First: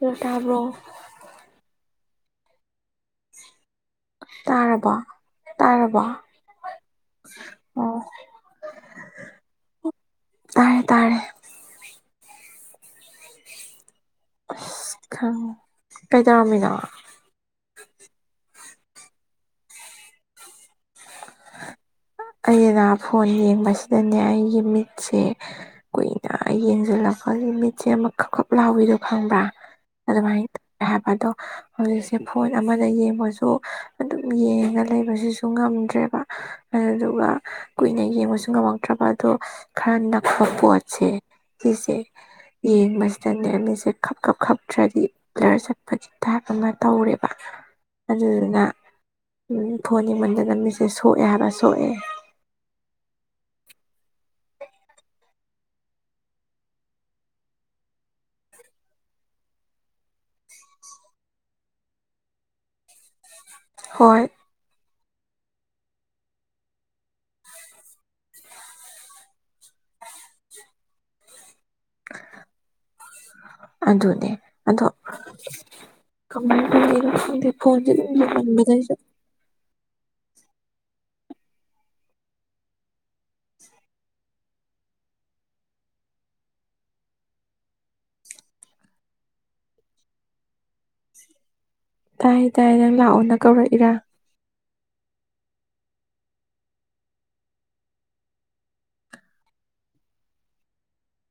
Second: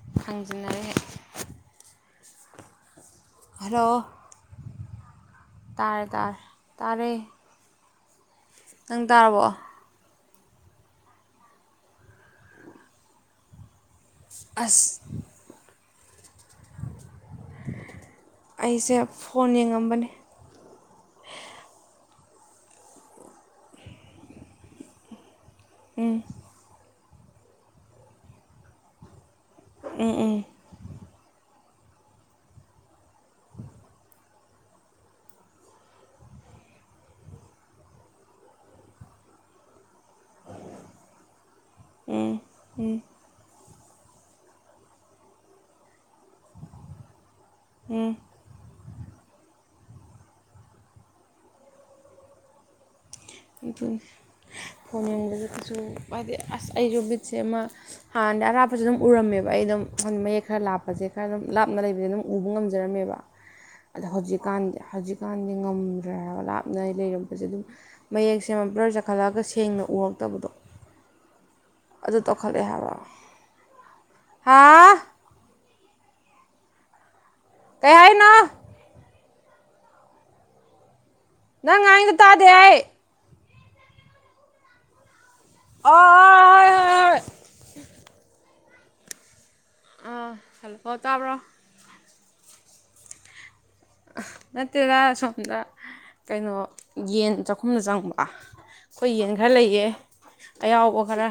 ꯂꯣ ꯇꯥꯥꯕ꯭ꯔꯣ ꯊꯥꯡꯖꯤꯟꯅꯔꯦ ꯍꯦꯛ [inaudible] ꯍꯜꯂꯣ ꯇꯥꯔꯕꯣ ꯇꯥꯔꯕꯣ ꯇꯥꯔꯦ ꯇꯥꯔꯦ ꯇꯥꯔꯦ ꯑꯣ ꯅꯪ ꯇꯥꯔꯕꯣ ꯇꯥꯔꯦ ꯇꯥꯔꯦ ꯑꯁ ꯀꯩꯗꯧꯔꯝꯃꯤꯅꯣ ꯑꯩꯁꯦ ꯐꯣꯟ ꯌꯦꯡꯉꯝꯕꯅꯦ ꯑꯩꯅ ꯐꯣꯟ ꯌꯦꯡꯕꯁꯤꯗꯅꯦ ꯑꯩꯒꯤ ꯃꯤꯠꯁꯦ ꯀꯨꯏꯅ ꯌꯦꯡꯖꯜꯂꯛꯄꯒꯤ ꯃꯤꯠꯁꯦ ꯑꯃꯛꯈꯛꯈꯞ ꯂꯥꯎꯕꯤꯗꯣ ꯈꯪꯕ꯭ꯔꯥ ꯎꯝ ꯎꯝ ꯑꯗꯨꯃꯥꯥꯏ ꯇꯧꯋꯦ ꯍꯥꯏꯕ ꯗꯣ ꯍꯧꯖꯤꯛꯁꯦ ꯐꯣꯟ ꯑꯃꯗ ꯌꯦꯡꯕꯁꯨ ꯑꯗꯨꯝ ꯌꯦꯡꯉ ꯂꯩꯕꯁꯤꯁꯨ ꯉꯝꯗ꯭ꯔꯦꯕ ꯑꯗꯨ ꯄꯨꯔꯥ ꯀꯨꯏꯅ ꯌꯦꯡꯕꯁꯨ ꯉꯝꯃꯛꯇ꯭ꯔꯕ ꯑꯗꯣ ꯈꯔ ꯅꯛꯄ ꯄꯣꯠꯁꯦ ꯁꯤꯁꯦ ꯎꯝ ꯌꯦꯡꯕꯁꯤꯗꯅꯦ ꯃꯤꯠꯁꯦ ꯈꯞ ꯈꯞ ꯈꯞꯇ꯭ꯔꯗꯤ ꯕ꯭ꯂꯔ ꯆꯠꯄꯒꯤ ꯇꯥꯏꯞ ꯑꯃ ꯇꯧꯔꯦ ꯎꯝ ꯑꯗꯨꯗꯨꯅ ꯐꯣꯟ ꯌꯦꯡꯃꯟꯗꯅ ꯃꯤꯠꯁꯦ ꯁꯣꯛꯑꯦ ꯍꯥꯏꯕ ꯁꯣꯛꯑꯦ ꯑꯗꯨꯅꯦ ꯐꯣꯟ ꯌꯦꯡꯕꯗ ꯀꯩꯁꯨ ꯍꯥꯏꯗꯤ ꯑꯁ ꯑꯩꯁꯨ ꯃꯤꯠꯁꯦ ꯑꯃ ꯍꯥꯟꯅꯗꯤ ꯑꯔꯥꯞꯄꯁꯨ ꯑꯗꯨꯝ ꯎꯔꯝꯃꯦꯕ ꯑꯩ ꯑꯩ ꯑꯗꯨꯝ ꯍꯟ ꯃꯌꯦꯛ ꯈꯔ ꯂꯥꯞꯄꯁꯦ ꯈꯔ ꯑꯗꯨꯝ ꯂꯥꯞꯅ ꯂꯩꯕꯁꯦ ꯑꯗꯨꯝ ꯎꯕ ꯉꯝꯖꯔꯝꯃꯦꯕ ꯑꯗꯣ ꯍꯣꯏ ꯍꯧꯖꯤꯛꯀꯥꯟꯗꯤ ꯍꯧꯖꯤꯛꯀꯥꯟꯗꯤ ꯉꯝꯗ꯭ꯔꯦ ꯍꯥꯏꯕ ꯂꯥꯞꯅ ꯂꯩꯔꯝꯕꯁꯦ ꯑꯗꯨꯝ ꯃꯌꯦꯛꯁꯦꯕ ꯕ꯭ꯂꯔ ꯆꯈꯠꯂꯛꯑꯒ ꯁꯦꯡꯅ ꯎꯔꯛꯇꯕꯗꯣ ꯑꯗꯨ ꯇꯧꯈꯠꯂꯛꯑꯦ ꯍꯥꯏꯕ ꯑꯗꯨꯅꯦ ꯍꯥ ꯑꯗꯣ ꯀꯃꯥꯏ ꯇꯩꯅꯣ ꯈꯪꯗꯦ ꯐꯣꯟꯁꯦ ꯀꯩ ꯗꯨꯝ ꯍꯥꯏꯅꯣ ꯅꯣꯉꯥꯟꯕꯗꯩꯩꯁꯨ ꯅꯪ ꯉꯥꯡꯉꯤꯗꯣ ꯇꯥꯗꯦ ꯑꯩ ꯑ ꯑꯥ [unintelligible] ꯑ ꯍꯜꯂꯣ ꯇꯕ꯭ꯔꯣ ꯇꯥꯏ ꯇꯥꯏ ꯅꯪ ꯂꯥꯛꯑꯣꯅ ꯀꯧꯔꯛꯏꯔꯥ ꯇꯦꯔꯥ ꯁꯣꯝꯗ ꯀꯩꯅꯣ ꯌꯦꯟ ꯆꯥꯛꯈꯨꯝꯅ ꯆꯪꯉꯛꯄ ꯑꯩꯈꯣꯏ ꯌꯦꯟ ꯈꯔ ꯂꯩꯌꯦ ꯑꯌꯥꯎꯕ ꯈꯔ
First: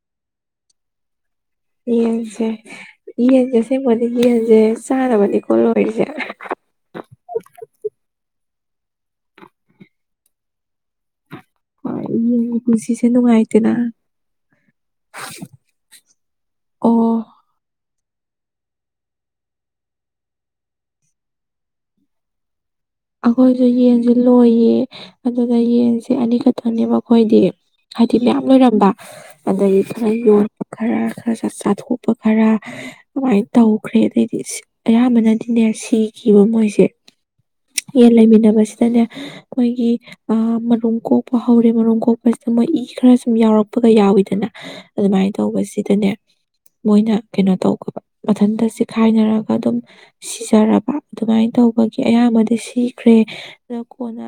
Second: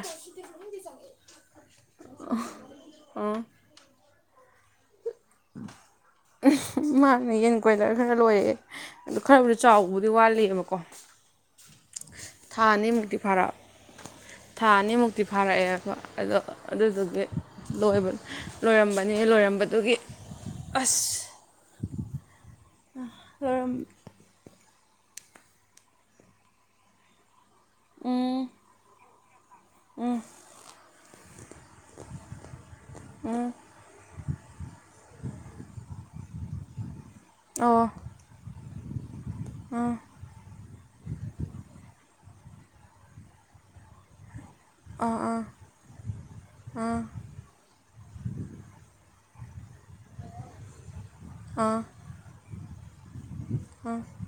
ꯌꯦꯡꯁꯦ ꯑꯥ ꯑꯁꯦꯡꯕ ꯑꯗꯨꯝ ꯌꯦꯟꯖꯦ ꯆꯥꯅꯕꯅꯤꯀꯣ ꯂꯣꯏꯔꯤꯁꯦ ꯃꯥꯅ ꯌꯦꯟ ꯀꯣꯏꯂꯔ ꯈꯒ ꯂꯣꯏꯔꯛꯑꯦ ꯑꯗꯨ ꯈꯔꯕꯨꯗꯤ ꯆꯥꯎꯕꯨꯗꯤ ꯋꯥꯠꯂꯤꯕꯀꯣ ꯍꯣꯏ ꯄꯨꯟꯁꯤꯁꯦ ꯅꯨꯡꯉꯥꯏꯇꯦꯅ ꯊꯥ ꯑꯅꯤꯃꯨꯛꯇꯤ ꯐꯥꯔꯛꯑꯦ ꯑꯗꯣ ꯑꯣ ꯑꯗꯨꯗꯨꯒꯤ ꯂꯣꯏꯕ ꯂꯣꯏꯔꯝꯕꯅꯤ ꯂꯣꯏꯔꯝꯕꯗꯨꯒꯤ ꯑꯁ ꯑꯩꯈꯣꯏꯁꯨ ꯂꯣꯏꯔꯝ ꯌꯦꯟꯁꯨ ꯂꯣꯏꯌꯦ ꯑꯗꯨꯒ ꯌꯦꯟꯁꯦ ꯑꯅꯤꯈꯛꯇꯅꯦꯕ ꯑꯈꯣꯏꯗꯤ ꯍꯥꯏꯗꯤ ꯃꯌꯥꯝ ꯎꯝ ꯂꯣꯏꯔꯝꯕ ꯑꯗꯒꯤ ꯈꯔ ꯌꯣꯟꯕ ꯈꯔ ꯈꯔ ꯁ ꯆꯥꯊꯣꯛꯄ ꯈꯔ ꯑꯃꯥꯏ ꯎꯝ ꯇꯧꯈ꯭ꯔꯦ ꯑꯗꯩꯗꯤ ꯁꯤꯠ ꯑꯌꯥꯝꯕꯅꯗꯤꯅꯦ ꯁꯤ ꯈꯤꯕ ꯃꯣꯏꯁꯦ ꯑꯣ ꯌꯦꯟ ꯂꯩꯃꯤꯟꯅꯕꯁꯤꯗꯅꯦ ꯑꯩꯈꯣꯏꯒꯤ ꯎꯝ ꯑꯥ ꯃꯔꯨꯝ ꯀꯣꯛꯄ ꯍꯧꯔꯦ ꯃꯔꯨꯝ ꯀꯣꯛꯄ ꯃꯣꯏ ꯏ ꯈꯔ ꯁꯨꯝ ꯌꯥꯎꯔꯛꯄꯒ ꯌꯥꯎꯋꯤꯗꯅ ꯑꯥ ꯑꯗꯨꯃꯥꯏ ꯑꯥ ꯇꯧꯕꯁꯤꯗꯅꯦ ꯑꯥ ꯃꯣꯏꯅ ꯀꯩꯅꯣ ꯇꯧꯈꯤꯕ ꯃꯊꯟꯇ ꯆꯤꯈꯥꯏꯅꯔꯛ ꯑꯗꯨꯝ ꯁꯤꯖꯔꯕ ꯑꯗꯨꯃꯥꯏ ꯑꯥ ꯇꯧꯕꯒꯤ ꯑꯌꯥꯝꯕꯗꯤ ꯁꯤ ꯈ꯭ꯔꯦ ꯑꯗꯣ ꯑꯥ ꯀꯣꯟꯅ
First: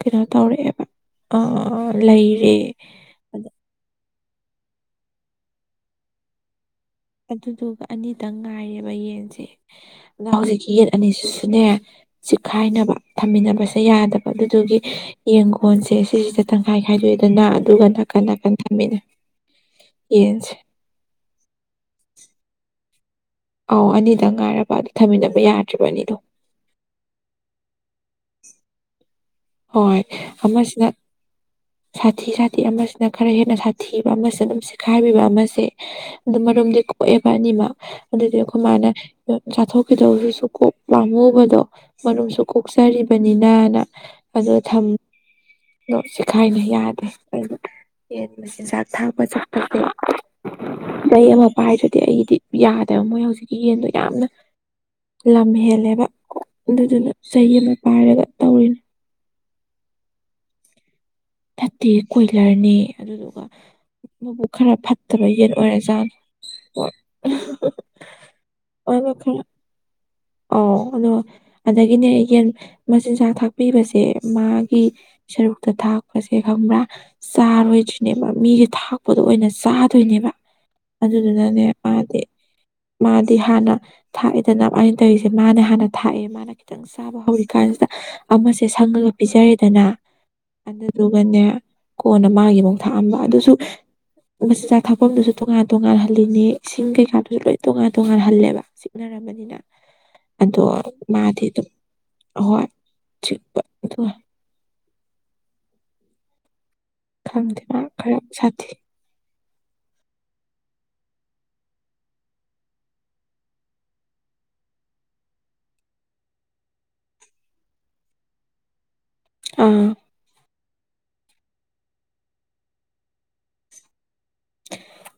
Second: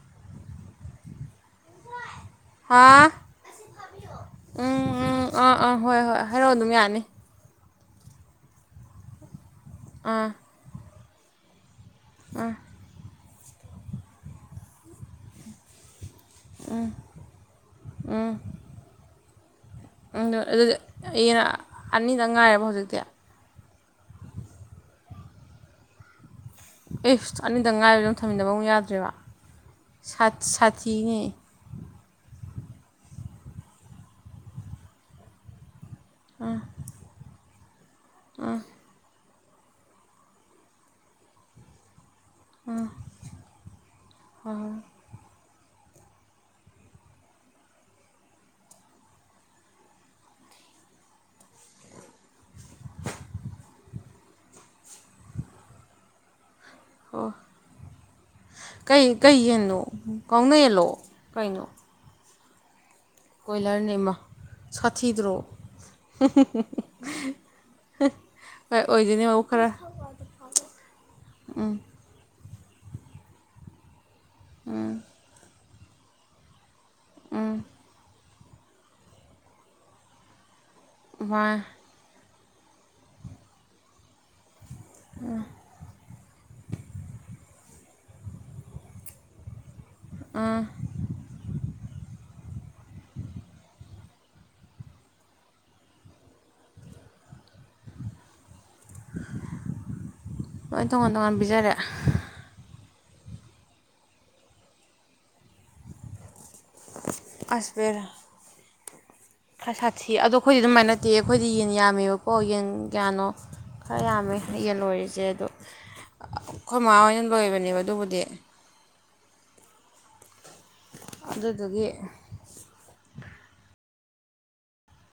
ꯀꯩꯅꯣ ꯇꯧꯔꯛꯑꯦꯕ ꯑꯥ ꯂꯩꯔꯦ ꯍꯥ ꯑ ꯎꯝ ꯎꯝ ꯑꯥ ꯑꯥ ꯍꯣꯏ ꯍꯣꯏ ꯍꯥꯏꯔꯛꯑꯣ ꯑꯗꯨꯝ ꯌꯥꯅꯤ ꯑꯗꯨꯗꯨꯒ ꯑꯅꯤꯗꯪ ꯉꯥꯏꯔꯦꯕ ꯌꯦꯟꯁꯦ ꯑꯗ ꯑꯥ ꯍꯧꯖꯤꯛꯀꯤ ꯌꯦ ꯑꯅꯤꯁꯤꯁꯨꯅꯦ ꯑꯥ ꯆꯤꯛꯈꯥꯏꯅꯕ ꯊꯝꯃꯤꯟꯅꯕꯁꯦ ꯌꯥꯗꯕ ꯑꯗꯨꯗꯨꯒꯤ ꯌꯦꯟꯒꯣꯟꯁꯦ ꯁꯤꯁꯤꯗ ꯇꯪꯈꯥꯏ ꯈꯥꯏꯗꯣꯛꯑꯦꯗꯅ ꯑꯗꯨꯒ ꯅꯥꯀꯟ ꯅꯥꯀꯟ ꯊꯝꯃꯦ ꯎꯝꯗꯣ ꯑꯗꯨꯗꯤ ꯌꯦꯟ ꯑ ꯑꯅꯤꯗꯪ ꯉꯥꯏꯔꯕ ꯍꯧꯖꯤꯛꯇꯤ ꯑꯧ ꯑꯅꯤꯗꯪ ꯉꯥꯏꯔꯕ ꯑꯗꯨ ꯊꯝꯃꯤꯟꯅꯕ ꯌꯥꯗ꯭ꯔꯤꯕ ꯑꯅꯤꯗꯣ ꯑꯦꯐ ꯑꯅꯤꯗꯪ ꯉꯥꯏꯔꯦꯗꯣ ꯊꯝꯃꯤꯟꯅꯕ ꯑꯃꯨꯛ ꯌꯥꯗ꯭ꯔꯤꯕ ꯍꯣꯏ ꯑꯃꯁꯤꯅ ꯁꯥꯊꯤ ꯁꯥꯊꯤ ꯑꯃꯁꯤꯅ ꯈꯔ ꯍꯦꯟꯅ ꯁꯥꯊꯤꯕ ꯑꯃꯁꯦ ꯑꯗꯨꯝ ꯆꯤꯈꯥꯏꯕꯤꯕ ꯑꯃꯁꯦ ꯑꯗꯨ ꯃꯔꯨꯝꯗꯤ ꯀꯣꯛꯑꯦꯕ ꯑꯅꯤꯃꯛ ꯑꯗꯨꯗꯨꯏ ꯑꯩꯈꯣꯏ ꯃꯥꯅ ꯆꯥꯊꯣꯛꯈꯤꯗꯧꯗꯨꯁꯨ ꯀꯣꯛ ꯄꯥꯝꯃꯨꯕꯗꯣ ꯃꯔꯨꯝꯁꯨ ꯀꯣꯛꯆꯔꯤꯕꯅꯤꯅ ꯐꯖꯟ ꯊꯝ ꯗꯣ ꯆꯤꯈꯥꯏꯅꯩ ꯌꯥꯗ꯭ꯔꯦ ꯑꯩ ꯌꯦꯟ ꯃꯆꯤꯟꯖꯥꯛ ꯊꯥꯛꯄ ꯆꯠꯄꯖꯦ ꯆꯩ ꯑꯃ ꯄꯥꯏꯗ꯭ꯔꯗꯤ ꯑꯩꯗꯤ ꯌꯥꯗꯦꯕ ꯃꯣꯏ ꯍꯧꯖꯤꯛꯀꯤ ꯌꯦꯟꯗꯣ ꯌꯥꯝꯅ ꯂꯝ ꯍꯦꯜꯂꯦꯕ ꯑꯗꯨꯗꯨꯅ ꯑꯣ ꯆꯩ ꯑꯃ ꯄꯥꯏꯔꯒ ꯇꯧꯔꯤꯅꯦ ꯀꯩ ꯀꯩ ꯌꯦꯟꯅꯣ ꯀꯥꯎꯅꯌꯦꯜꯂꯣ ꯀꯩꯅꯣ ꯀꯨꯏꯂꯔꯅꯦꯌꯦ ꯑꯗꯨꯗꯨꯒ ꯀꯣꯏꯂꯔꯅꯦ ꯏꯃꯥ ꯃꯕꯨꯛ ꯈꯔ ꯐꯠꯇꯕ ꯁꯥꯊꯤꯗ꯭ꯔꯣ ꯌꯦꯟ ꯑꯣꯏꯔꯖꯥꯠꯅꯦ ꯍꯣꯏ [unintelligible] ꯍꯣꯏ ꯑꯣꯏꯗꯣꯏꯅꯦ ꯃꯕꯨꯛ ꯈꯔ ꯑꯧ ꯑꯗꯣ ꯎꯝ ꯑꯗꯒꯤ ꯌꯦꯟ ꯃꯆꯤꯟꯖꯥꯛ ꯊꯥꯛꯄꯤꯕꯁꯦ ꯃꯥꯒꯤ ꯁꯔꯨꯛꯇ ꯊꯥꯛꯄꯁꯦ ꯈꯪꯕ꯭ꯔꯥ ꯎꯝ ꯆꯥꯔꯣꯏꯗ꯭ꯔꯤꯅꯦꯕ ꯃꯤꯒꯤ ꯊꯥꯛꯄꯗꯣ ꯑꯣꯏꯅ ꯆꯥꯗꯣꯏꯅꯦꯕ ꯃꯥ ꯑꯗꯨꯗꯨꯅꯅꯦ ꯃꯥꯗꯤ ꯃꯥꯗꯤ ꯍꯥꯟꯅ ꯊꯥꯛꯑꯦꯗꯅ ꯑꯩꯅ ꯇꯧꯔꯤꯁꯦ ꯃꯥꯅ ꯍꯥꯟꯅ ꯊꯥꯛꯑꯦ ꯃꯥꯅ ꯈꯤꯇꯪ ꯆꯥꯕ ꯍꯧ ꯀꯥꯟꯁꯤꯗ ꯑꯃꯁꯦ ꯁꯪꯉꯒ ꯄꯤꯖꯔꯦꯗꯅ ꯑꯗꯨꯗꯨꯒꯅꯦ ꯀꯣꯟꯅ ꯃꯥꯒꯤ ꯑꯃꯨꯛ ꯊꯥꯛꯑꯝꯕ ꯑꯗꯨꯁꯨ ꯃꯆꯤꯟꯖꯥꯛ ꯊꯥꯛꯐꯝꯗꯨꯁꯨ ꯇꯣꯉꯥꯟ ꯇꯣꯉꯥꯟꯍꯜꯂꯤꯅꯦ ꯏꯁꯤꯡ ꯀꯩꯀꯥꯗꯨꯁꯨ ꯂꯣꯏ ꯇꯣꯉꯥꯟ ꯇꯣꯡꯉꯜꯍꯜꯂꯦꯕ ꯆꯤꯛꯅꯔꯝ ꯑꯗꯣ ꯂꯣꯏ ꯇꯣꯉꯥꯟ ꯇꯣꯉꯥꯟ ꯃꯥꯗꯤ ꯑꯗꯨꯝ ꯄꯤꯖꯔꯦ ꯑꯍꯣꯏ ꯆꯤꯛꯄ ꯑꯗꯨꯒ ꯈꯪꯗꯦ ꯑꯁ ꯃꯥ ꯕꯦꯔꯥ ꯈꯔ ꯁꯥꯊꯤ ꯈꯔ ꯁꯥꯊꯤ ꯑꯗꯣ ꯑꯩꯈꯣꯏꯗꯤ ꯑꯗꯨꯃꯥꯏ ꯅꯠꯇꯦ ꯑꯩꯈꯣꯏꯗꯤ ꯌꯦꯟ ꯌꯥꯝꯃꯦꯕꯀꯣ ꯌꯦꯟ ꯀꯌꯥꯅꯣ ꯈꯔ ꯌꯥꯝꯃꯦ ꯌꯦꯟ ꯂꯣꯏꯔꯤꯁꯦ ꯑꯗꯣ ꯑ ꯑꯩꯈꯣꯏ ꯃꯥ ꯍꯣꯏꯅ ꯂꯣꯏꯕꯅꯦꯕ ꯑꯗꯨꯕꯨꯗꯤ ꯑꯥ ꯑꯗꯨꯗꯨꯒꯤ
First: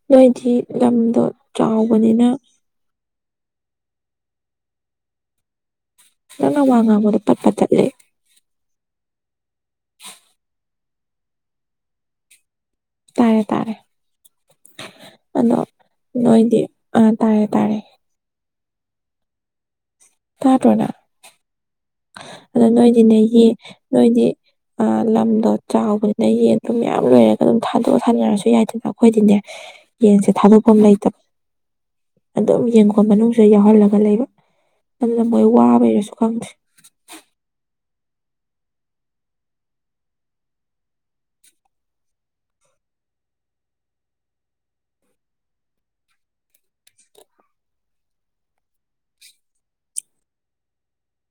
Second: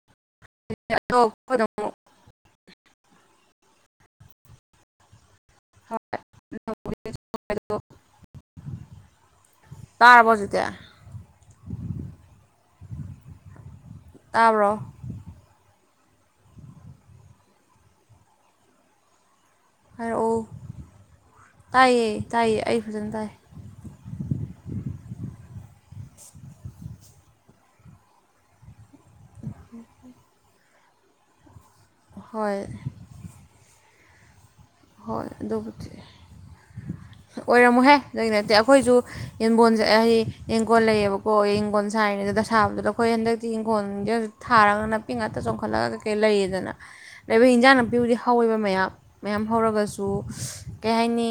ꯅꯣꯏꯗꯤ ꯑꯗꯣ ꯂꯝꯗꯣ ꯑꯩꯈꯣꯏꯗ ꯑꯃꯨꯛ ꯆꯥꯎꯕꯅꯤꯅ ꯅꯪꯅ ꯋꯥ ꯉꯥꯡꯕꯗꯣ ꯄꯠ ꯄꯠ ꯇꯠꯂꯦ ꯇꯥꯔꯕꯣ ꯍꯧꯖꯤꯛꯇꯤ ꯇꯥꯔꯦ ꯇꯥꯔꯦ ꯇꯥꯕ꯭ꯔꯣ ꯑꯗꯣ ꯅꯣꯏꯗꯤ ꯑꯥ ꯇꯥꯔꯦ ꯇꯥꯔꯦ ꯍꯥꯏꯔꯛꯎ ꯇꯥꯗ꯭ꯔꯣ ꯅ ꯇꯥꯏꯌꯦ ꯇꯥꯏꯌꯦ ꯑꯗ ꯑꯩ ꯐꯖꯅ ꯇꯥꯏ ꯅꯣꯏꯗꯤꯅꯦꯒꯤ ꯅꯣꯏꯗꯤ ꯑ ꯂꯝꯗꯣ ꯆꯥꯎꯕꯗꯨꯗꯩ ꯌꯦꯟ ꯗꯨꯝ ꯌꯥꯝ ꯂꯣꯏꯔꯒ ꯑꯗꯨꯝ ꯊꯥꯗꯣꯛꯑ ꯊꯥꯅꯔꯁꯨ ꯌꯥꯏꯗꯅ ꯑꯈꯣꯏꯗꯤꯅꯦ ꯌꯦꯟꯁꯦ ꯊꯥꯗꯣꯛꯐꯝ ꯂꯩꯇꯕ ꯍꯣꯏ ꯑꯗꯨꯝ ꯌꯦꯟꯈꯣꯟ ꯃꯅꯨꯡꯁꯤ ꯌꯥꯎꯍꯜꯂꯒ ꯒ ꯂꯩꯕ ꯇꯜꯂ ꯍꯣꯏ ꯃꯣꯏ ꯋꯥꯕꯩꯔꯁꯨ ꯈꯪꯗꯦ ꯑꯣꯏꯔꯝꯃꯣꯢꯍꯦ ꯑꯗꯨꯢ ꯅꯠꯇꯦ ꯑꯩꯈꯣꯏꯁꯨ ꯌꯦꯟꯒꯣꯟꯁꯦ ꯍꯩ ꯌꯦꯟꯒꯣꯟ ꯂꯩꯌꯦꯕꯀꯣ ꯌꯦꯡꯒꯣꯟ ꯁꯥꯥꯏ ꯗ ꯁꯥꯕꯗꯨꯗꯣ ꯑꯩꯈꯣꯏ ꯍꯟꯗꯛꯇꯤ ꯌꯦꯡꯈꯣꯟꯖꯦ ꯊꯥꯔꯒ ꯅꯥꯄꯤ ꯉꯥꯛꯇ ꯆꯣꯡꯈꯠꯂꯒ ꯀꯩꯀꯩ ꯂꯩꯌꯦꯗꯅ ꯂꯩꯕ ꯏꯟꯖꯥꯡ ꯅꯥꯄꯤꯕꯨꯗꯤ ꯍꯧꯋꯦꯕ ꯃꯌꯥꯝ ꯃꯌꯥꯝ ꯍꯧꯔꯒꯁꯨ ꯀꯩ ꯍꯥꯏꯅꯤ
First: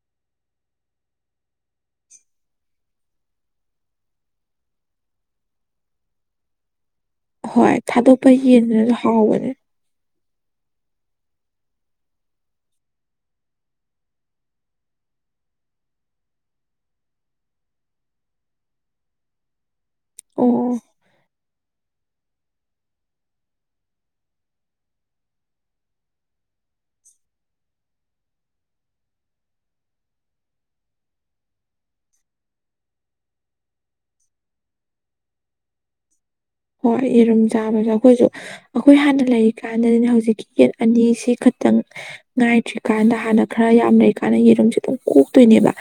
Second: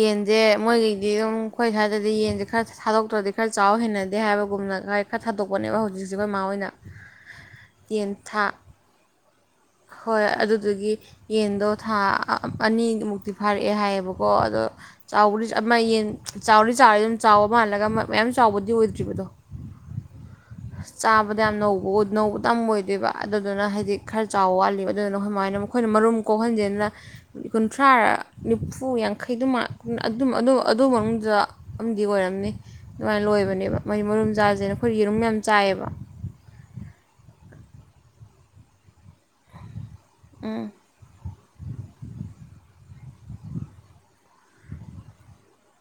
ꯌꯦꯟꯁꯦ ꯃꯣꯏꯒꯤꯗꯤ ꯑꯗꯨꯝ ꯑꯩꯈꯣꯏ ꯁ꯭ꯋꯥꯏꯗꯗꯤ ꯌꯦꯟꯁꯦ ꯈꯔ ꯊꯥꯗꯣꯛꯇ꯭ꯔꯗꯤ ꯈꯔ ꯆꯥꯎꯕ ꯍꯦꯟꯅꯗꯦ ꯑꯦ ꯍꯥꯏꯕꯒꯨꯝꯅ ꯈ ꯈꯔ ꯊꯥꯗꯣꯛꯄꯅꯦꯕ ꯍꯧꯖꯤꯛꯁꯤ ꯃꯃꯥꯍꯣꯏꯅ ꯍꯣꯏ ꯊꯥꯗꯣꯛꯄ ꯌꯦꯟꯗꯨꯅꯁꯨ ꯍꯥꯎꯕꯅꯦ ꯍꯣꯏ ꯑꯗꯨꯗꯨꯒꯤ ꯌꯦꯟꯗꯣ ꯊꯥ ꯑꯅꯤꯃꯨꯛꯇꯤ ꯐꯥꯔꯛꯑꯦ ꯍꯥꯏꯌꯦꯕꯀꯣ ꯑꯗꯣ ꯆꯥꯎꯕꯗꯤ ꯑꯃ ꯌꯦꯟ ꯆꯥꯎꯗꯤ ꯆꯥꯎꯔ ꯑꯗꯨꯝ ꯆꯥꯎꯕ ꯃꯥꯜꯂꯒ ꯃꯌꯥꯝ ꯆꯥꯎꯕꯗꯤ ꯑꯣꯏꯗ꯭ꯔꯤꯕꯗꯣ [inaudible] ꯆꯥꯕꯗ ꯌꯥꯝ ꯅꯧꯕ ꯅꯧꯕꯇ ꯑꯣꯏꯗꯣꯏꯕ ꯑꯗꯨꯗꯨꯅ ꯍꯥꯏꯗꯤ ꯈꯔ ꯆꯥꯎ ꯋꯥꯠꯂꯤꯕ ꯑꯗꯨꯗꯨꯅ ꯁꯃꯥꯏꯅ ꯃꯈꯣꯏꯅ ꯃꯔꯨꯝ ꯀꯣꯛꯍꯟꯁꯤꯦꯗꯅ ꯀꯨꯟꯊ꯭ꯔꯥ ꯅꯤꯐꯨ ꯌꯥꯡꯈꯩ ꯑꯗꯨꯃꯥ ꯑꯗꯨ ꯑꯗꯨ ꯃꯅꯨꯡꯗ ꯑꯃꯗꯤ ꯑꯣꯏꯔꯝꯅꯤ ꯑꯗꯨꯃꯥꯏꯅ ꯂꯣꯏꯕꯅꯦꯕ ꯃꯩ ꯃꯔꯨꯝ ꯖꯥꯁꯦꯅ ꯑꯩꯈꯣꯏ ꯌꯦꯔꯨꯝ ꯌꯥꯝ ꯆꯥꯏꯌꯦꯕ ꯍꯣꯏ ꯌꯦꯔꯨꯝ ꯆꯥꯕꯁꯨ ꯑꯩꯈꯣꯏꯁꯨ ꯑꯩꯈꯣꯏ ꯍꯥꯟꯅ ꯂꯩꯔꯤ ꯀ ꯍꯥꯟꯅꯅ ꯍꯧꯖꯤꯛꯀꯤ ꯎꯝ ꯌꯦꯠ ꯑꯅꯤꯁꯤ ꯈꯛꯇꯪ ꯉꯥꯏꯇ꯭ꯔꯤꯀꯥꯟꯗ ꯍꯥꯟꯅ ꯈꯔ ꯌꯥꯝ ꯂꯩꯔꯤꯀꯥꯟꯗ ꯌꯦꯔꯨꯝꯁꯦ ꯑꯗꯨꯝ ꯀꯣꯛꯇꯣꯏꯅꯦꯕ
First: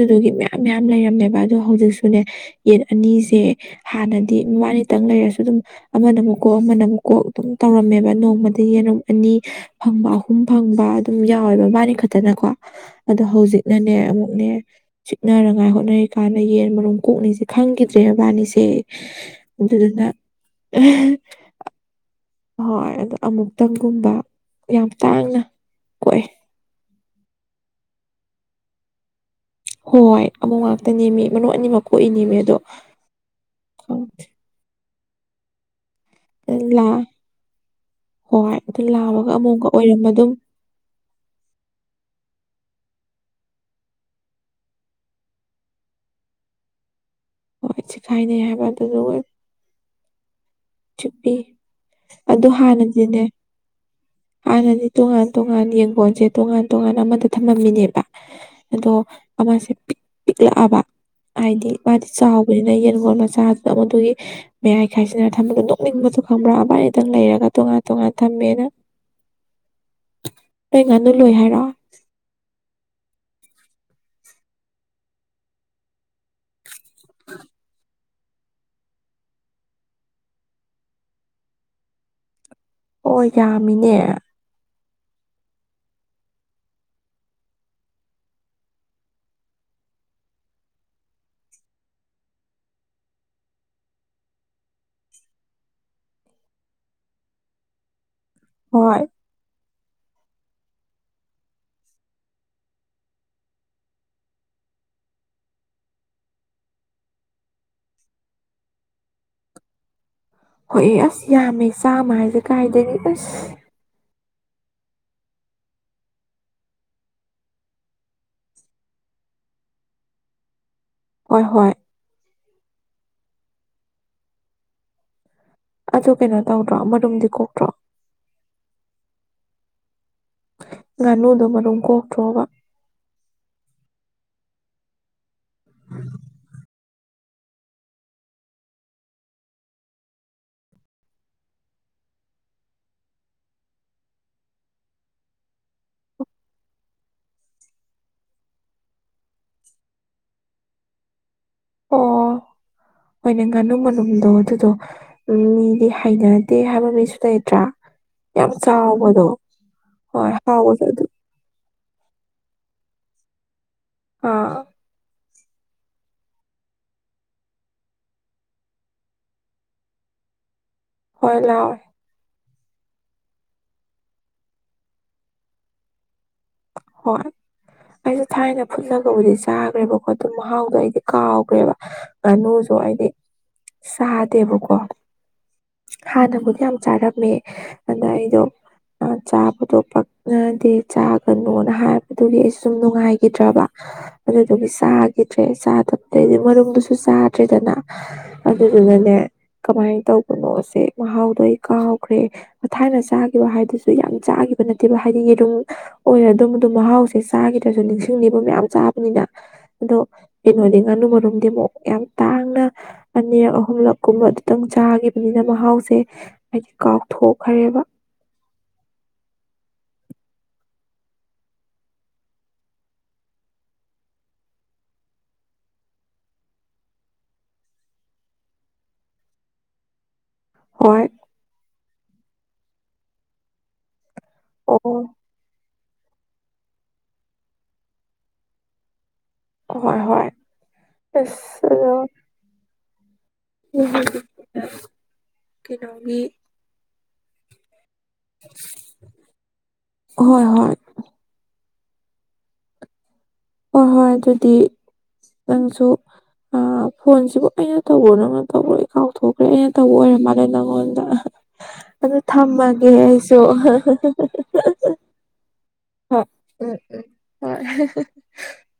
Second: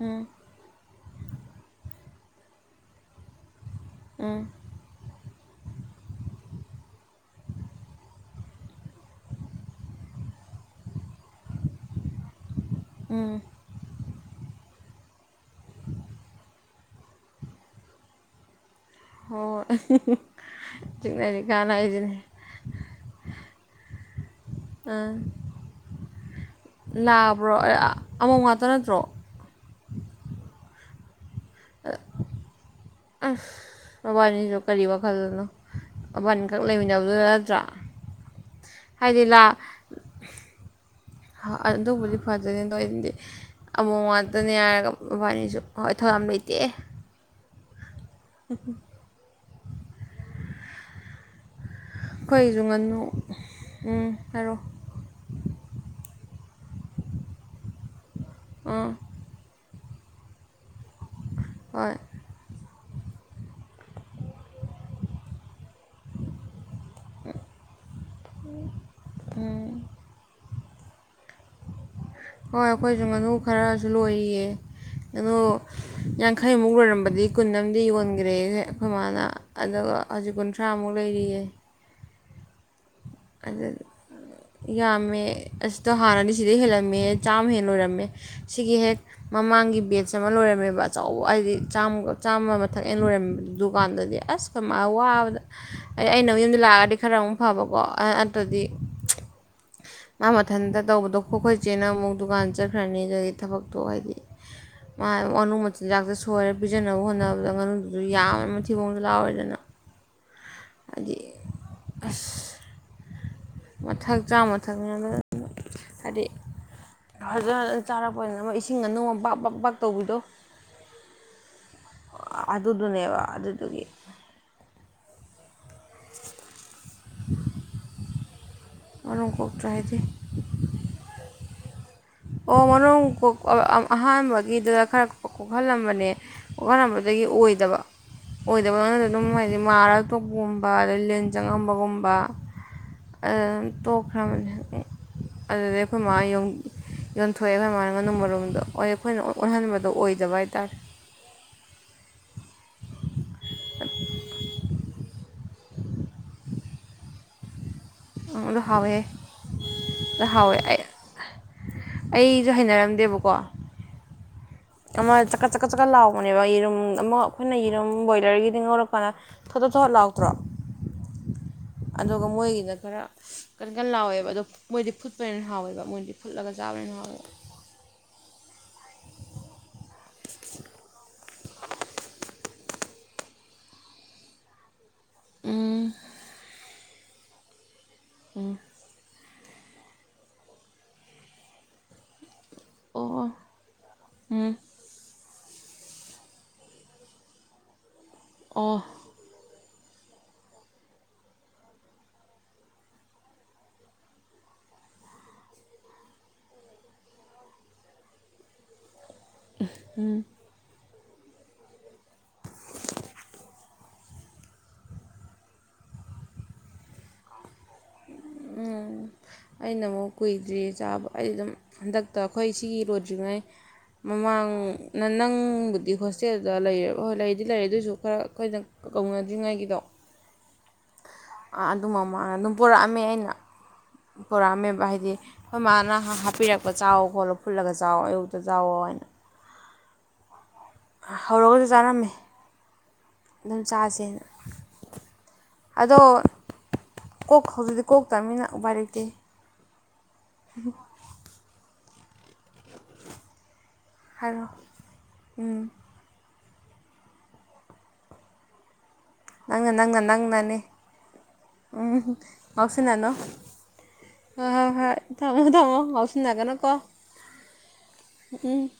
ꯎꯝ ꯃꯌꯥꯝ ꯃꯌꯥꯝ ꯂꯩꯔꯝꯃꯦꯕ ꯑꯗꯣ ꯍꯧꯖꯤꯛꯁꯨꯅꯦ ꯌꯦꯟ ꯑꯅꯤꯁꯦ ꯍꯥꯟꯅꯗꯤ ꯎꯝ ꯃꯕꯅꯤ ꯂꯩꯔꯁꯨ ꯑꯗꯨꯝ ꯑꯃꯅ ꯑꯃꯨꯛ ꯀꯣꯛ ꯑꯃꯅ ꯑꯃꯨꯛ ꯀꯣꯛ ꯑꯗꯨꯝ ꯇꯧꯔꯝꯃꯦꯕ ꯅꯣꯡꯃꯗꯒꯤ ꯑꯗꯨꯝ ꯑꯅꯤ ꯐꯪꯕ ꯑꯍꯨꯝ ꯐꯪꯕ ꯑꯗꯨꯝ ꯌꯥꯎꯋꯦꯕ ꯃꯥꯅꯤ ꯈꯛꯇꯅꯀꯣ ꯑꯗꯣ ꯎꯝ ꯍꯧꯖꯤꯛꯅꯅꯦ ꯑꯃꯨꯛ ꯅꯦ ꯆꯤꯛꯅꯅꯉꯥꯏ ꯍꯣꯠꯅꯔꯤ ꯀꯥꯟꯗ ꯌꯦꯟ ꯃꯔꯨꯝ ꯀꯣꯛꯅꯤꯁꯦ ꯈꯪꯈꯤꯗ꯭ꯔꯦ ꯃꯕꯥꯅꯤꯁꯦ ꯍꯣꯏ ꯑꯗꯨꯗꯨꯅ ꯆꯤꯡꯅꯗꯤ ꯀꯥꯟꯅ ꯍꯥꯏꯖꯤꯅꯤ ꯍꯣꯏ ꯑꯗꯣ ꯑꯃꯨꯛꯇꯪꯒꯨꯝꯕ ꯌꯥꯝ ꯑꯥ ꯇꯥꯡꯅ ꯀꯣꯛꯑꯦ ꯂꯥꯕ꯭ꯔꯣ ꯑꯥ ꯑꯃꯣꯝ ꯉꯥꯛꯇ ꯅꯠꯇ꯭ꯔꯣ ꯍꯣꯏ ꯑꯃꯣꯝ ꯉꯥꯛꯇꯅꯦꯃꯤ ꯃꯅꯨꯡ ꯑꯅꯤꯃꯛ ꯀꯣꯛꯏꯅꯦꯝꯃꯤ ꯑꯗꯣ ꯑꯁ ꯃꯕꯥꯅꯤꯁꯨ ꯀꯔꯤ ꯋꯥꯈꯜꯗꯅꯣ ꯃꯕꯥꯅꯤꯈꯛ ꯂꯥ ꯂꯩꯃꯤꯟꯅꯕꯗꯨ ꯅꯠꯇ꯭ꯔꯥ ꯍꯣꯏ ꯑꯗꯨ ꯂꯥꯕꯒ ꯑꯃꯣꯝꯒ ꯑꯣꯏꯔꯝ ꯑꯗꯨꯝ ꯍꯥ ꯑꯗꯨꯕꯨꯗꯤ ꯐꯖꯔꯦꯅꯦ ꯊꯣꯏꯗꯤ ꯑꯃꯣꯝ ꯉꯥꯛꯇꯅꯦ ꯍꯥꯏꯔꯒ ꯃꯕꯥꯅꯤꯁꯨ ꯍꯣꯏ ꯊꯧ ꯌꯝ ꯂꯩꯇꯦ ꯁꯥꯏꯅꯩ ꯍꯥꯏꯕ ꯑꯗꯨꯗꯨꯒ ꯆꯨꯄꯤ ꯑꯗꯨ ꯑꯩꯈꯣꯏꯒꯤꯁꯨ ꯉꯥꯅꯨ ꯍꯥꯟꯅꯗꯤꯅꯦ ꯎꯝ ꯍꯥꯏꯔꯛꯑꯣ ꯍꯥꯟꯅꯗꯤ ꯇꯣꯉꯥꯟ ꯇꯣꯉꯥꯟ ꯌꯦꯡꯒꯣꯟꯁꯦ ꯇꯣꯉꯥꯟ ꯇꯣꯉꯥꯟꯅ ꯑꯃꯗ ꯊꯝꯃꯝꯃꯤꯅꯦꯕ ꯑꯗꯣ ꯑꯥ ꯑꯃꯁꯦ ꯄꯤꯛꯂꯛꯑꯕ ꯍꯥꯏꯗꯤ ꯍꯣꯏ ꯃꯥꯗꯤ ꯆꯥꯎꯕꯅꯤꯅ ꯌꯦꯟꯒꯣꯟꯜ ꯃꯆꯥꯗꯨꯅ ꯃꯗꯨꯒꯤ ꯃꯌꯥꯏ ꯈꯥꯏꯁꯤꯅ ꯊꯝꯕꯗ ꯅꯤꯡꯕꯗꯨ ꯈꯪꯕ꯭ꯔꯥ ꯑꯩ ꯑꯗꯨꯝ ꯂꯩꯔꯒ ꯇꯣꯉꯥꯟ ꯇꯣꯉꯥꯟ ꯊꯝꯕꯤꯔꯦ ꯑꯩꯅ ꯅꯦꯛꯔꯨꯏ ꯍꯥꯏꯔꯣ ꯍꯣꯏ ꯑꯩꯈꯣꯏꯁꯨ ꯉꯥꯅꯨ ꯈꯔꯁꯨ ꯂꯣꯏꯔꯤꯌꯦ ꯑꯩꯅꯣ ꯌꯥꯡꯈꯩꯃꯨꯛ ꯂꯣꯏꯔꯝꯕꯗꯤ ꯀꯨꯟ ꯑꯃꯗꯤ ꯌꯣꯟꯈ꯭ꯔꯦ ꯑꯩꯈꯣꯏ ꯃꯥꯅ ꯑꯗꯨꯒ ꯍꯧꯖꯤꯛ ꯀꯨꯟꯊ꯭ꯔꯥꯃꯨꯛ ꯂꯩꯔꯤꯌꯦ ꯍꯣꯏ ꯑꯗ ꯌꯥꯝꯃꯤꯅꯦ ꯌꯥꯝꯃꯦ ꯑꯁꯤꯗꯣ ꯍꯥꯟꯅꯗꯤ ꯁꯤꯗꯩ ꯍꯦꯜꯂꯝꯃꯦ ꯆꯥꯝꯃ ꯍꯦꯟ ꯂꯣꯏꯔꯝꯃꯦ ꯁꯤꯒꯤ ꯍꯦꯛ ꯃꯃꯥꯡ ꯒꯤ ꯕꯦꯠꯁ ꯑꯃ ꯂꯣꯏꯔꯝꯃꯦꯕ ꯑꯆꯧꯕ ꯍꯥꯏꯗꯤ ꯆ ꯆꯥꯝꯃ ꯃꯊꯛ ꯑꯩꯅ ꯂꯣꯏꯔꯝꯃꯦꯕ ꯗꯨꯀꯥꯟꯗꯗꯤ ꯑꯁ ꯋꯥꯕꯗ ꯑꯩꯅ ꯌꯨꯝꯗ ꯂꯥꯛꯑꯗꯤ ꯈꯔ ꯑꯃꯨꯛ ꯐꯕꯀꯣ ꯑꯥ ꯑꯗꯨꯗꯤ ꯍꯣꯏ ꯃꯥ ꯃꯊꯟꯇ ꯇꯧꯕꯗꯣ ꯈꯣꯏ ꯈꯣꯏ ꯆꯦꯅ ꯑꯃꯨꯛ ꯗꯨꯀꯥꯟ ꯆꯠꯈ꯭ꯔꯅꯤ ꯑꯗꯨꯗꯒꯤ ꯊꯕꯛꯇꯣ ꯍꯥꯏꯗꯤ ꯃꯥ ꯉꯥꯅꯨ ꯃꯆꯤꯟꯖꯥꯛꯇ ꯁꯣꯏꯔ ꯄꯤꯖꯅꯕ ꯍꯣꯠꯅꯕꯗ ꯉꯥꯅꯨꯗꯨꯁꯨ ꯌꯥꯝꯃꯦ ꯊꯤꯕꯣꯡꯁꯨ ꯂꯥꯎꯔꯦꯗꯅ ꯍꯣꯏ ꯍꯥꯏꯗꯤ ꯑꯁ ꯌꯥꯝꯃꯦ ꯆꯥꯝꯃ ꯍꯥꯏꯁꯦ ꯀꯥꯏꯗꯒꯤ ꯑꯁ ꯆꯥꯝꯃ ꯊꯥꯡꯅꯕꯅ ꯍꯥꯏꯗꯤ ꯐꯖ ꯐꯖꯅ ꯆꯥꯔꯛꯄꯅꯤꯅ ꯑꯃ ꯏꯁꯤꯡ ꯉꯥꯅꯨ ꯑꯃ ꯕꯥꯛ ꯕꯥꯛ ꯕꯥꯛ ꯇꯧꯕꯤꯗꯣ ꯍꯣꯏ ꯍꯣꯏ ꯑꯗꯨꯗꯨꯅꯦꯕ ꯑꯗꯨꯗꯨꯒꯤ ꯑꯗꯨ ꯀꯩꯅꯣ ꯇꯧꯗ꯭ꯔꯣ ꯃꯔꯨꯝꯗꯤ ꯀꯣꯛꯇ꯭ꯔꯣ ꯃꯔꯨꯝ ꯀꯣꯛꯇ꯭ꯔꯥ ꯍꯥꯢꯗꯤ ꯉꯥꯅꯨꯗꯣ ꯃꯔꯨꯝ ꯀꯣꯛꯇ꯭ꯔꯣꯕ ꯑꯣ ꯍꯣꯔꯣꯟ ꯀꯣꯛ ꯑ ꯑꯍꯥꯟꯕꯒꯤꯗꯨꯗ ꯈꯔ ꯀꯣꯛꯍꯜꯂꯝꯕꯅꯦ ꯀꯣꯛꯍꯜꯂꯝꯕꯗꯒꯤ ꯑꯣꯏꯗꯕ ꯑꯣꯏꯗꯕ ꯑꯗꯨꯝ ꯃꯣꯏꯗꯤ ꯑꯗꯨꯝ ꯃꯥꯔ ꯇꯣꯛꯄꯒꯨꯝꯕ ꯑꯗꯩ ꯂꯤꯟ ꯆꯪꯉꯝꯕꯒꯨꯝꯕ ꯑꯗ ꯇꯣꯛꯈ꯭ꯔꯕꯅꯦ ꯑꯩ ꯑꯗꯨꯗꯩ ꯑꯈꯣꯏ ꯃꯥ ꯌꯨꯝ ꯌꯣꯟꯊꯣꯛꯑꯦ ꯑꯈꯣꯢꯃꯥꯅ ꯉꯥꯅꯨ ꯃꯔꯨꯝꯗꯣ ꯑꯩꯈꯣꯏꯅ ꯑꯣꯟꯍꯟꯕꯗꯣ ꯑꯣꯏꯗꯕ ꯍꯥꯏꯇꯥꯔꯦ ꯑꯣ ꯍꯣꯏꯅꯦ ꯉꯥꯅꯨ ꯃꯔꯨꯝꯗꯣ ꯑꯗꯨꯗꯣ ꯎꯝ ꯃꯤꯗꯤ ꯍꯩꯅꯗꯦ ꯍꯥꯏꯕ ꯃꯤꯁꯨ ꯂꯩꯇ꯭ꯔꯥ ꯌꯥꯝ ꯑꯗꯨ ꯍꯥꯎꯋꯦꯍꯦ ꯆꯥꯎꯕꯗꯣ ꯍꯣꯏ ꯍꯥꯎꯕꯗꯣ ꯑꯗꯨ ꯑꯩꯖꯨ ꯍꯩꯅꯔꯝꯗꯦꯕꯀꯣ ꯑꯥ ꯑꯃ ꯆꯀꯠ ꯆꯛꯀꯠ ꯆꯛꯀꯠ ꯂꯥꯎꯕꯅꯦꯕ ꯌꯦꯔꯨꯝ ꯑꯃ ꯑꯩꯈꯣꯏꯅ ꯌꯦꯔꯨꯝ ꯕꯣꯏꯂꯔꯒꯤꯗꯤ ꯉꯧꯔꯀꯥꯟꯗ ꯊꯣꯠ ꯊꯣꯠ ꯂꯥꯎꯇ꯭ꯔꯣ ꯍꯣꯏ ꯂꯥꯎꯋꯦ ꯑꯗꯨꯒ ꯃꯣꯏꯒꯤ ꯗ ꯈꯔ ꯀꯟ ꯀꯟ ꯂꯥꯎꯋꯦꯕ ꯑꯗꯣ ꯃꯣꯏꯗꯤ ꯐꯨꯠꯄꯅ ꯍꯦꯟꯅ ꯍꯥꯎꯋꯦꯕ ꯃꯣꯏꯗꯤ ꯐꯨꯠꯂꯒ ꯆꯥꯕ ꯍꯣꯏ ꯑꯩꯖꯨ ꯊꯥꯏꯅ ꯐꯨꯜꯂꯒꯕꯨꯗꯤ ꯆꯥꯈ꯭ꯔꯦꯕꯀꯣ ꯑꯗꯨ ꯃꯍꯥꯎꯗꯣ ꯑꯩꯗꯤ ꯀꯥꯎꯈ꯭ꯔꯦꯕ ꯉꯥꯅꯨꯁꯨ ꯑꯩꯗꯤ ꯆꯥꯗꯦꯕꯀꯣ ꯎꯝ ꯍꯥꯟꯅꯕꯨꯗꯤ ꯌꯥꯝ ꯆꯥꯔꯝꯃꯦ ꯑꯗ ꯑꯩꯗꯣ ꯎꯝ ꯑ ꯆꯥꯕꯗꯣ ꯄꯛꯅꯗꯦ ꯆꯥꯒꯅꯣꯅ ꯍꯥꯏꯕꯗꯨꯒꯤꯁꯨ ꯁꯨꯝ ꯑꯣ ꯅꯨꯡꯉꯥꯏꯒꯤꯗ꯭ꯔꯕ ꯎꯝ ꯑꯗꯨꯗꯨꯒꯤ ꯆꯥ ꯒꯤꯗ꯭ꯔꯦ ꯆꯥꯗꯕꯗꯩꯗꯤ ꯃꯔꯨꯝꯗꯨꯁꯨ ꯆꯥꯗ꯭ꯔꯦꯗꯅ ꯑꯣ ꯑꯗꯨꯗꯨꯅꯅꯦ ꯀꯃꯥꯏ ꯇꯧꯕꯅꯣꯁꯦ ꯃꯍꯥꯎꯗꯣ ꯑꯩ ꯀꯥꯎꯈ꯭ꯔꯦ ꯊꯥꯏꯅ ꯆꯥꯈꯤꯕ ꯍꯥꯏꯗꯨꯁꯨ ꯌꯥꯝ ꯆꯥ ꯒꯤꯕ ꯅꯠꯇꯦꯕ ꯍꯥꯏꯗꯤ ꯌꯦꯔꯨꯝ ꯑꯣꯏꯔ ꯑꯗꯨꯝ ꯑꯗꯨ ꯃꯍꯥꯎꯁꯦ ꯆꯥꯈꯤꯗ꯭ꯔꯁꯨ ꯅꯤꯡꯁꯤꯡꯅꯤꯕ ꯃꯌꯥꯝ ꯆꯥꯕꯅꯤꯅ ꯑꯗꯣ ꯀꯩꯅꯣꯗꯤ ꯉꯥꯅꯨ ꯃꯔꯨꯝꯗꯤ ꯑꯃꯨꯛ ꯌꯥꯝ ꯇꯥꯡꯅ ꯑꯅꯤꯔꯛ ꯑꯍꯨꯝꯂꯛ ꯀꯨꯝꯕꯗꯨꯇꯪ ꯆꯥꯈꯤꯕꯅꯤꯅ ꯃꯍꯥꯎ ꯁꯦ ꯑꯩꯗꯤ ꯀꯥꯎꯊꯣꯛꯈ꯭ꯔꯦꯕ ꯑꯩꯅ ꯑꯃꯨꯛ ꯀꯨꯏꯗ꯭ꯔꯤ ꯆꯥꯕ ꯑꯩ ꯑꯗꯨꯝ ꯍꯟꯗꯛꯇ ꯑꯩꯈꯣꯏ ꯁꯤꯒꯤ ꯂꯣꯢꯗ꯭ꯔꯤꯉꯩ ꯃꯃꯥꯡ ꯅꯪ ꯅꯪꯕꯨꯗꯤ ꯍꯣꯁꯇꯦꯜꯗ ꯂꯩꯔꯕꯣ ꯍꯣꯢ ꯂꯩꯗꯤ ꯂꯩꯔꯦ ꯑꯗꯨꯁꯨ ꯈꯔ ꯑꯩꯈꯣꯏꯒ ꯀꯧꯅꯗ꯭ꯔꯤꯉꯩꯒꯤꯗꯣ ꯍꯣꯏ ꯑꯗꯨ ꯃꯃꯥꯡꯗꯗꯨꯝ ꯄꯨꯔꯛꯑꯝꯃꯦ ꯑꯩꯅ ꯄꯨꯣꯔꯛꯑꯝꯃꯦꯕ ꯑꯣ ꯍꯥꯏꯗꯤ ꯈꯣꯏ ꯃꯥꯅ ꯍꯥꯞꯄꯤꯔꯛꯄ ꯆꯥꯎꯑꯣ ꯈꯣꯠꯂꯣ ꯐꯨꯜꯂꯒ ꯆꯥꯎꯑꯣꯅ ꯑꯌꯨꯛꯇ ꯆꯥꯎꯑꯣꯅ ꯍꯣꯏ ꯍꯣꯏ ꯑꯁ ꯍꯧꯔꯒꯁꯨ ꯆꯥꯔꯝꯃꯦ ꯑꯗꯨꯝ ꯆꯥꯁꯦꯅ [unintelligible] ꯑꯗꯣ ꯀꯩꯅꯣꯒꯤ ꯀꯣꯛ ꯍꯧꯖꯤꯛꯇꯤ ꯀꯣꯛ ꯇꯃꯤꯅ ꯎꯄꯥꯢ ꯂꯩꯇꯦ ꯍꯣꯏ ꯍꯣꯏ ꯍꯣꯏ ꯍꯣꯏ ꯍꯥꯏꯔꯣ ꯑꯗꯨꯗꯤ ꯎꯝ ꯅꯪꯁꯨ ꯑ ꯐꯣꯟꯁꯤꯕꯨ ꯑꯩꯅ ꯇꯧꯕꯔꯣ ꯅꯪꯅ ꯇꯧꯕ꯭ꯔꯣ ꯀꯥꯎꯊꯣꯛꯈ꯭ꯔꯦ ꯅꯪꯅ ꯑꯩꯅ ꯇꯧꯕ ꯅꯪꯅ ꯑꯣꯏꯔ ꯃꯥꯜꯂꯦ ꯅꯪꯅꯅꯦ ꯅꯪꯉꯣꯟꯗ ꯑꯗꯨ ꯎꯝ ꯊꯝꯃꯒꯦ ꯉꯥꯎꯁꯤꯟꯅꯅꯨ ꯑꯩꯁꯨ ꯍꯍꯍ ꯍꯣꯏ ꯍꯣꯏ ꯊꯝꯃꯣ ꯊꯝꯃꯣ ꯉꯥꯎꯁꯤꯟꯅꯒꯅꯨꯀꯣ ꯎꯝ ꯍꯣꯏ ꯎꯝ